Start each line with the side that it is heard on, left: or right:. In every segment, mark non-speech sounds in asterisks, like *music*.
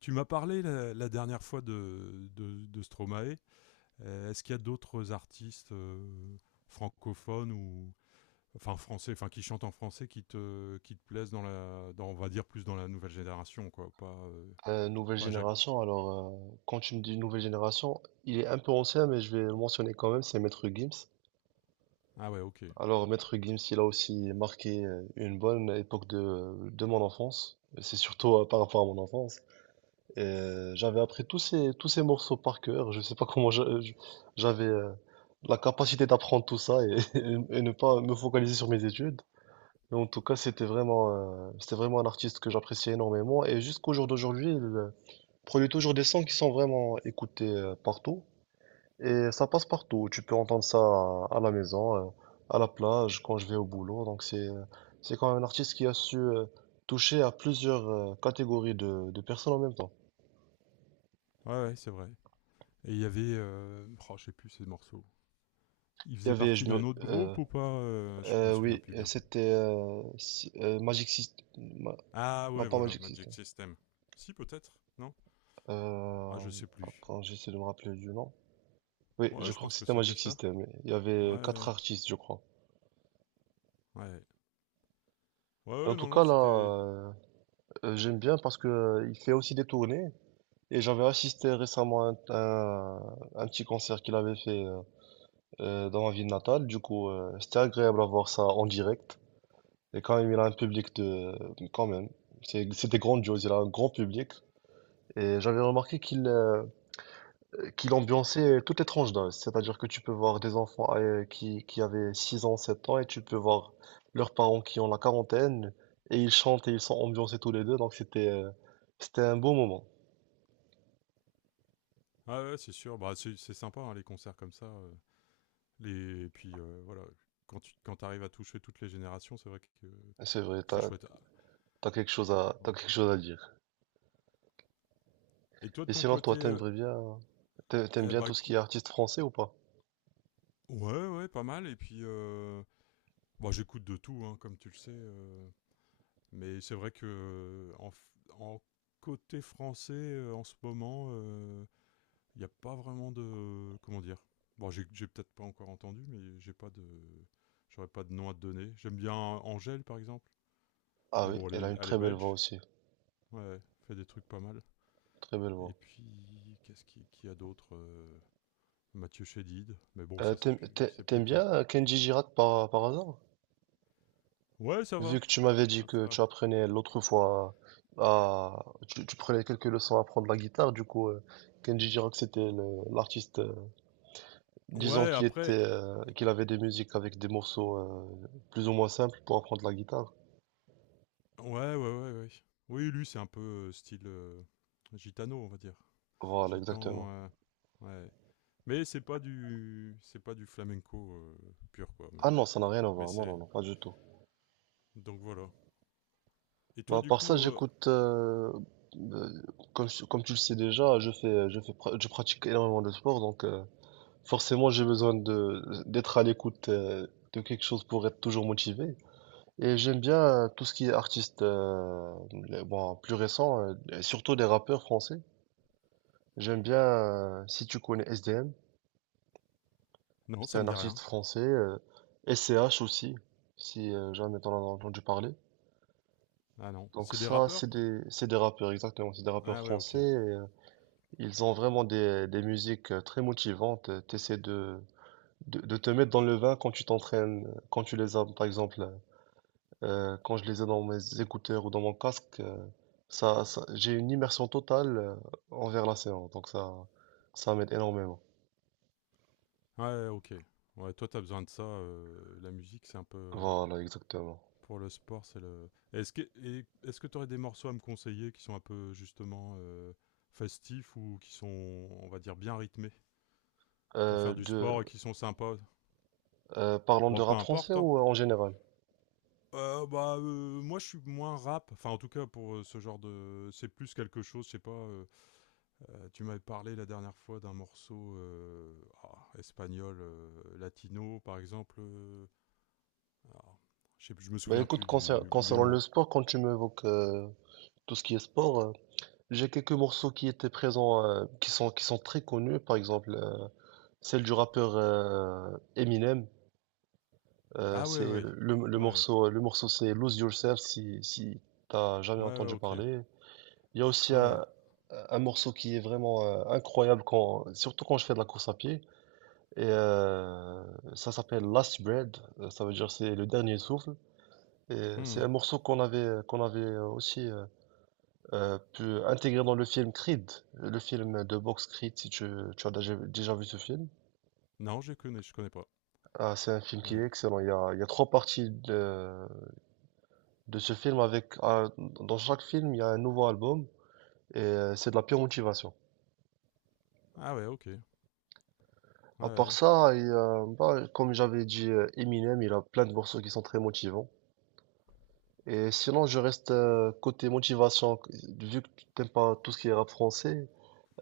left: Tu m'as parlé la dernière fois de Stromae. Est-ce qu'il y a d'autres artistes francophones ou enfin français, enfin qui chantent en français, qui te plaisent dans on va dire plus dans la nouvelle génération, quoi. Pas euh,
right: Nouvelle
left: pas Jacques.
right: génération, alors quand tu me dis nouvelle génération, il est un peu ancien, mais je vais le mentionner quand même, c'est Maître Gims.
left: Ah ouais, ok. Ouais,
right: Alors Maître Gims, il a aussi marqué une bonne époque de mon enfance, c'est surtout par rapport à mon enfance. J'avais appris tous ces morceaux par cœur, je sais pas comment j'avais la capacité d'apprendre tout ça et, *laughs* et ne pas me focaliser sur mes études. Mais en tout cas, c'était vraiment un artiste que j'appréciais énormément et jusqu'au jour d'aujourd'hui, il produit toujours des sons qui sont vraiment écoutés partout et ça passe partout. Tu peux entendre ça à la maison, à la plage, quand je vais au boulot. Donc c'est c'est quand même un artiste qui a su toucher à plusieurs catégories de personnes en même temps.
left: ouais, c'est vrai. Et il y avait, oh, je sais plus ces morceaux. Il
right: Il y
left: faisait
right: avait,
left: partie
right: je
left: d'un
right: me,
left: autre groupe ou pas? Je me souviens
right: oui,
left: plus bien.
right: c'était si- Magic System,
left: Ah
right: non,
left: ouais,
right: pas
left: voilà,
right: Magic
left: Magic
right: System.
left: System. Si peut-être, non. Ah,
right: Euh,
left: je sais plus.
right: attends, j'essaie de me rappeler du nom. Oui, je
left: Ouais, je
right: crois que
left: pense que
right: c'était
left: c'était
right: Magic
left: ça.
right: System. Il y
left: Ouais,
right: avait
left: ouais.
right: quatre artistes, je crois.
left: Ouais. Ouais,
right: En
left: ouais,
right: tout
left: non, non,
right: cas,
left: c'était.
right: j'aime bien parce que il fait aussi des tournées et j'avais assisté récemment à un petit concert qu'il avait fait dans ma ville natale. Du coup, c'était agréable à voir ça en direct. Et quand même, il a un public de, quand même, c'est- c'était grandiose. Il a un grand public et j'avais remarqué qu'il ambiançait toutes les tranches d'âge. C'est-à-dire que tu peux voir des enfants qui avaient 6 ans, 7 ans, et tu peux voir leurs parents qui ont la quarantaine et ils chantent et ils sont ambiancés tous les deux. Donc c'était c'était un beau moment.
left: Ah ouais, c'est sûr. Bah, c'est sympa, hein, les concerts comme ça. Les... Et puis, voilà, quand t'arrives à toucher toutes les générations, c'est vrai que
right: Ah, c'est vrai,
left: c'est chouette. Ah,
right: t'as quelque chose t'as
left: ouais.
right: quelque chose à dire.
left: Et toi, de
right: Et
left: ton
right: sinon,
left: côté,
right: toi, t'aimes
left: eh
right: bien
left: bah,
right: tout ce qui est artiste français ou pas?
left: ouais, ouais, pas mal. Et puis, bah, j'écoute de tout, hein, comme tu le sais. Mais c'est vrai que en côté français, en ce moment, il n'y a pas vraiment de. Comment dire? Bon, j'ai peut-être pas encore entendu, mais j'ai pas de. J'aurais pas de nom à te donner. J'aime bien Angèle, par exemple.
right: Ah
left: Mais
right: oui,
left: bon,
right: elle a
left: elle est,
right: une
left: elle est
right: très belle voix
left: belge.
right: aussi,
left: Ouais, fait des trucs pas mal.
right: très belle voix.
left: Et puis, qu'est-ce qu'il qui y a d'autre? Mathieu Chédid. Mais bon,
right: Euh,
left: ça, c'est
right: t'aimes,
left: plus,
right: t'a-
left: c'est
right: t'aimes bien
left: plutôt.
right: Kenji Girac par hasard?
left: Ouais, ça
right: Vu
left: va.
right: que tu m'avais dit
left: Ah,
right: que
left: ça.
right: tu apprenais l'autre fois tu prenais quelques leçons à apprendre la guitare. Du coup, Kenji Girac, c'était l'artiste, disons
left: Ouais,
right: qu'il était,
left: après.
right: qu'il avait des musiques avec des morceaux, plus ou moins simples pour apprendre la guitare.
left: Ouais, ouais, ouais, ouais. Oui, lui, c'est un peu style gitano, on va dire.
right: Voilà, exactement.
left: Gitan. Ouais. Mais c'est pas du flamenco pur quoi. Mais,
right: Ah non, ça n'a rien à
left: mais
right: voir, non,
left: c'est
right: non, non, pas du tout.
left: donc voilà. Et
right: Bah,
left: toi
right: à
left: du
right: part ça,
left: coup,
right: j'écoute, euh, comme tu le sais déjà, je pratique énormément de sport, donc forcément j'ai besoin d'être à l'écoute de quelque chose pour être toujours motivé. Et j'aime bien tout ce qui est artiste, bon, plus récent, et surtout des rappeurs français. J'aime bien, si tu connais S D M,
left: non,
right: c'est
left: ça
right: un
left: me dit
right: artiste
left: rien.
right: français, S C H aussi, si jamais t'en as entendu parler.
left: Ah non,
right: Donc
left: c'est des
right: ça,
left: rappeurs.
right: c'est des rappeurs, exactement, c'est des rappeurs
left: Ah ouais, ok.
right: français. Ils ont vraiment des musiques très motivantes. T'essaies de te mettre dans le vin quand tu t'entraînes, quand tu les as, par exemple, quand je les ai dans mes écouteurs ou dans mon casque, j'ai une immersion totale envers la séance. Donc ça m'aide énormément.
left: Ouais, ok. Ouais, toi t'as besoin de ça. La musique c'est un peu,
right: Voilà, exactement.
left: pour le sport c'est le. Est-ce que t'aurais des morceaux à me conseiller qui sont un peu justement festifs ou qui sont, on va dire, bien rythmés pour
right: Euh,
left: faire du
right: de,
left: sport et qui sont sympas.
right: parlons
left: Bon,
right: de
left: peu
right: rap français
left: importe, hein.
right: ou en général?
left: Bah, moi, je suis moins rap. Enfin, en tout cas, pour ce genre de. C'est plus quelque chose, je sais pas. Tu m'avais parlé la dernière fois d'un morceau, ah, espagnol, latino, par exemple. Ah, je sais plus, je me
right: Bah
left: souviens
right: écoute,
left: plus du
right: concernant le
left: nom.
right: sport, quand tu m'évoques tout ce qui est sport, j'ai quelques morceaux qui étaient présents, qui sont très connus, par exemple. Celle du rappeur Eminem,
left: Ah, ouais,
right: c'est
left: ouais. Ouais.
right: le morceau c'est Lose Yourself, si t'as jamais
left: Ouais, ouais,
right: entendu
left: ok.
right: parler. Il y a aussi
left: Ouais.
right: un morceau qui est vraiment incroyable quand, surtout quand je fais de la course à pied. Et ça s'appelle Last Breath. Ça veut dire c'est le dernier souffle. Et c'est un
left: Hmm.
right: morceau qu'on avait aussi pu intégrer dans le film Creed, le film de boxe Creed, si tu as déjà vu ce film.
left: Non, je connais pas.
right: Ah, c'est un film qui
left: Ouais.
right: est excellent. Il y a trois parties de ce film avec, dans chaque film, il y a un nouveau album et c'est de la pure motivation.
left: Ah, ouais, ok. Ouais,
right: À part
left: ouais.
right: ça, bah, comme j'avais dit, Eminem, il a plein de morceaux qui sont très motivants. Et sinon, je reste côté motivation, vu que tu n'aimes pas tout ce qui est rap français.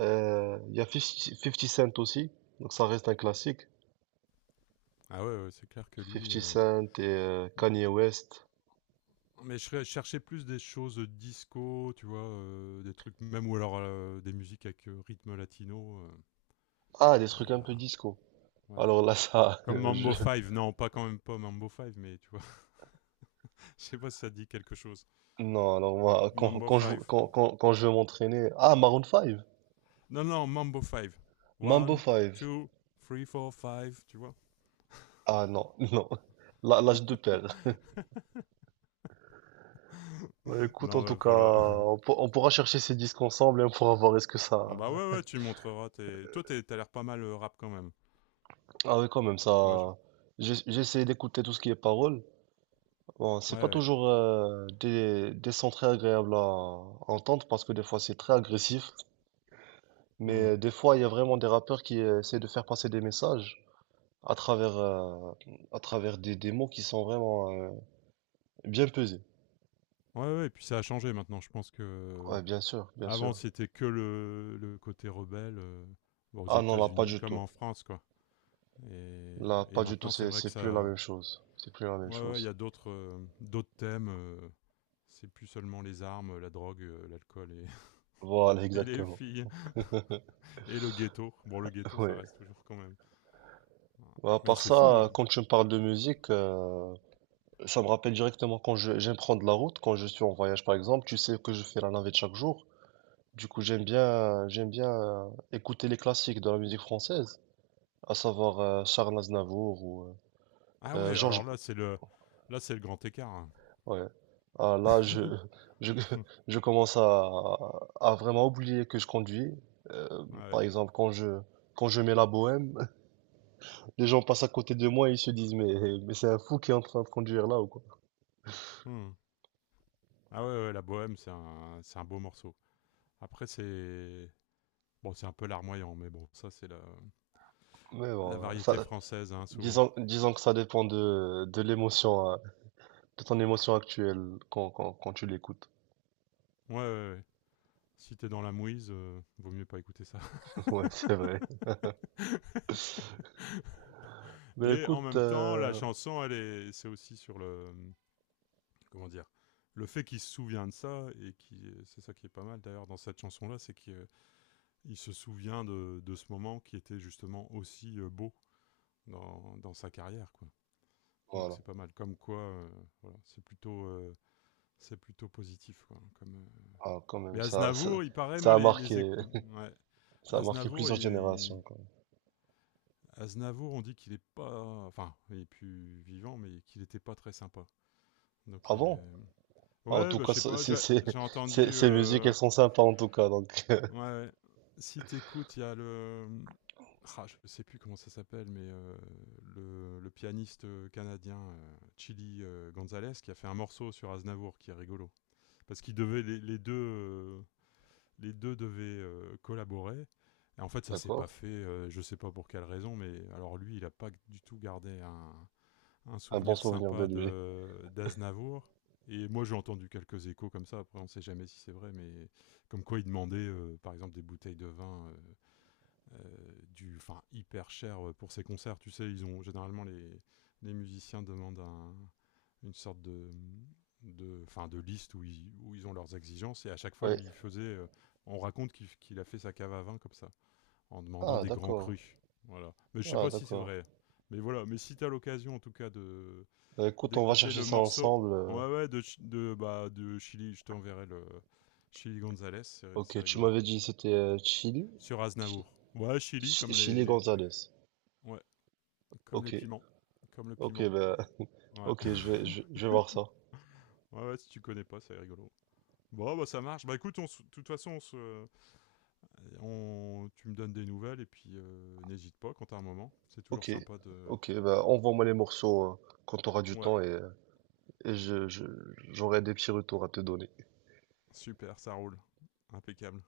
right: Il y a Fifty Cent aussi, donc ça reste un classique.
left: Ah, ouais, ouais, c'est clair que lui.
right: Fifty Cent et Kanye West.
left: Mais je cherchais plus des choses disco, tu vois, des trucs, même, ou alors des musiques avec rythme latino.
right: Ah, des trucs un peu
left: Ah,
right: disco.
left: ouais.
right: Alors là, ça, *laughs*
left: Comme Mambo
right: je,
left: Five, non, pas quand même pas Mambo Five, mais tu vois, *laughs* je sais pas si ça dit quelque chose.
right: non, alors moi,
left: Mambo Five, oh,
right: quand
left: oh.
right: je veux m'entraîner. Ah, Maroon 5,
left: Non, non, Mambo Five.
right: Mambo
left: One,
right: 5.
left: two, three, four, five, tu vois.
right: Ah non, *laughs* non. Là, je te perds. Ouais,
left: *laughs*
right: écoute, en
left: Non,
right: tout
left: bah,
right: cas,
left: voilà. *laughs*
right: on pourra chercher ces disques ensemble et on pourra voir est-ce que ça.
left: Bah ouais, ouais, tu montreras. Tes... Toi, t'as l'air pas mal rap quand même.
right: Ah oui, quand même,
left: Moi, je.
right: ça. J'ess- J'essaie d'écouter tout ce qui est paroles. Bon, c'est
left: Ouais,
right: pas
left: ouais.
right: toujours des sons très agréables à entendre parce que des fois c'est très agressif.
left: Hmm.
right: Mais des fois, il y a vraiment des rappeurs qui essaient de faire passer des messages à travers, euh, à travers des mots qui sont vraiment. Bien pesé.
left: Ouais, ouais, et puis ça a changé maintenant. Je pense que.
right: Ouais, bien sûr, bien
left: Avant,
right: sûr.
left: c'était que le côté rebelle, bon, aux
right: Ah non, là, pas
left: États-Unis
right: du
left: comme
right: tout.
left: en France, quoi. Et,
right: Là,
left: et
right: pas du tout,
left: maintenant, c'est vrai que
right: c'est plus la
left: ça.
right: même chose. C'est plus la même
left: Ouais, ouais, il y
right: chose.
left: a d'autres thèmes. C'est plus seulement les armes, la drogue, l'alcool et, *laughs*
right: Voilà,
left: et les
right: exactement.
left: filles et le ghetto. Bon, le
right: *laughs*
left: ghetto, ça
right: Ouais.
left: reste toujours quand même.
right: Bah, à
left: Mais
right: part
left: c'est
right: ça,
left: fou, hein.
right: quand tu me parles de musique, ça me rappelle directement quand j'aime prendre la route, quand je suis en voyage, par exemple. Tu sais que je fais la navette chaque jour. Du coup, j'aime bien écouter les classiques de la musique française, à savoir Charles Aznavour ou
left: Ah ouais, alors
right: Georges.
left: là, c'est le grand écart, hein.
right: Ouais. Ah,
left: *laughs*
right: je, *laughs* je commence à vraiment oublier que je conduis. Par
left: Ouais.
right: exemple, quand je mets la bohème, *laughs* les gens passent à côté de moi et ils se disent, mais c'est un fou qui est en train de conduire là ou quoi.
left: Hmm. Ah ouais, ouais, la bohème, c'est un beau morceau. Après, c'est bon, c'est un peu larmoyant, mais bon, ça, c'est la
right: Mais
left: La
right: bon,
left: variété
right: ça,
left: française, hein, souvent.
right: disons que ça dépend de l'émotion, hein, de ton émotion actuelle quand tu l'écoutes.
left: Ouais, ouais, ouais. Si t'es dans la mouise, vaut mieux pas écouter ça. *laughs*
right: *laughs* Ouais, c'est vrai. Mais
left: Mais en
right: écoute,
left: même temps, la chanson, c'est aussi sur le, comment dire, le fait qu'il se souvient de ça et qui, c'est ça qui est pas mal d'ailleurs dans cette chanson-là, c'est qu'il il se souvient de ce moment qui était justement aussi beau dans sa carrière, quoi. Donc
right: voilà.
left: c'est pas mal. Comme quoi, voilà, c'est plutôt positif. Quoi, comme.
right: Ah, quand
left: Mais
right: même,
left: Aznavour, il paraît,
right: ça
left: moi,
right: a marqué,
left: ouais.
right: *laughs* ça a marqué
left: Aznavour,
right: plusieurs générations, quoi.
left: Aznavour, on dit qu'il est pas. Enfin, il est plus vivant, mais qu'il était pas très sympa. Donc.
right: Avant, en
left: Ouais,
right: tout
left: bah, je
right: cas,
left: sais pas, j'ai j'ai entendu.
right: ces musiques, elles sont sympas en tout cas. Donc, *laughs*
left: Ouais, si t'écoutes, il y a le. Ah, je sais plus comment ça s'appelle, mais le pianiste canadien, Chili Gonzalez, qui a fait un morceau sur Aznavour qui est rigolo. Parce qu'ils devaient, les deux, les deux devaient collaborer. Et en fait, ça s'est pas
right: d'accord.
left: fait, je sais pas pour quelle raison, mais alors lui, il a pas du tout gardé un
right: Un bon
left: souvenir
right: souvenir de
left: sympa
right: lui.
left: de d'Aznavour. Et moi, j'ai entendu quelques échos comme ça. Après, on ne sait jamais si c'est vrai, mais comme quoi il demandait, par exemple, des bouteilles de vin, du, enfin, hyper cher pour ses concerts. Tu sais, ils ont généralement les, musiciens demandent une sorte de fin, de liste où ils ont leurs exigences. Et à chaque fois,
right: Oui.
left: lui, il faisait. On raconte qu'il a fait sa cave à vin comme ça, en demandant
right: Ah,
left: des grands
right: d'accord.
left: crus. Voilà. Mais je sais
right: Ah,
left: pas si c'est
right: d'accord.
left: vrai. Mais voilà. Mais si tu as l'occasion, en tout cas, de,
right: Bah, écoute, on va
left: d'écouter
right: chercher
left: le
right: ça
left: morceau.
right: ensemble.
left: Ouais, ouais, bah, de Chili. Je t'enverrai le. Chili Gonzalez, c'est
right: Ok, tu
left: rigolo.
right: m'avais dit c'était Chili?
left: Sur
right: Chi-
left: Aznavour. Ouais, Chili,
right: Chili Gonzalez.
left: ouais, comme les
right: Ok.
left: piments. Comme le
right: Ok,
left: piment.
right: bah, *laughs*
left: Ouais.
right: ok,
left: *laughs*
right: je vais voir ça.
left: Ouais, ouais, si tu connais pas, c'est rigolo. Bon, bah ça marche. Bah écoute, de toute façon, tu me donnes des nouvelles et puis n'hésite pas quand t'as un moment. C'est toujours
right: Ok.
left: sympa de.
right: Ok, bah, envoie-moi les morceaux quand tu auras du
left: Ouais,
right: temps et j'aurai des petits retours à te donner.
left: super, ça roule. Impeccable.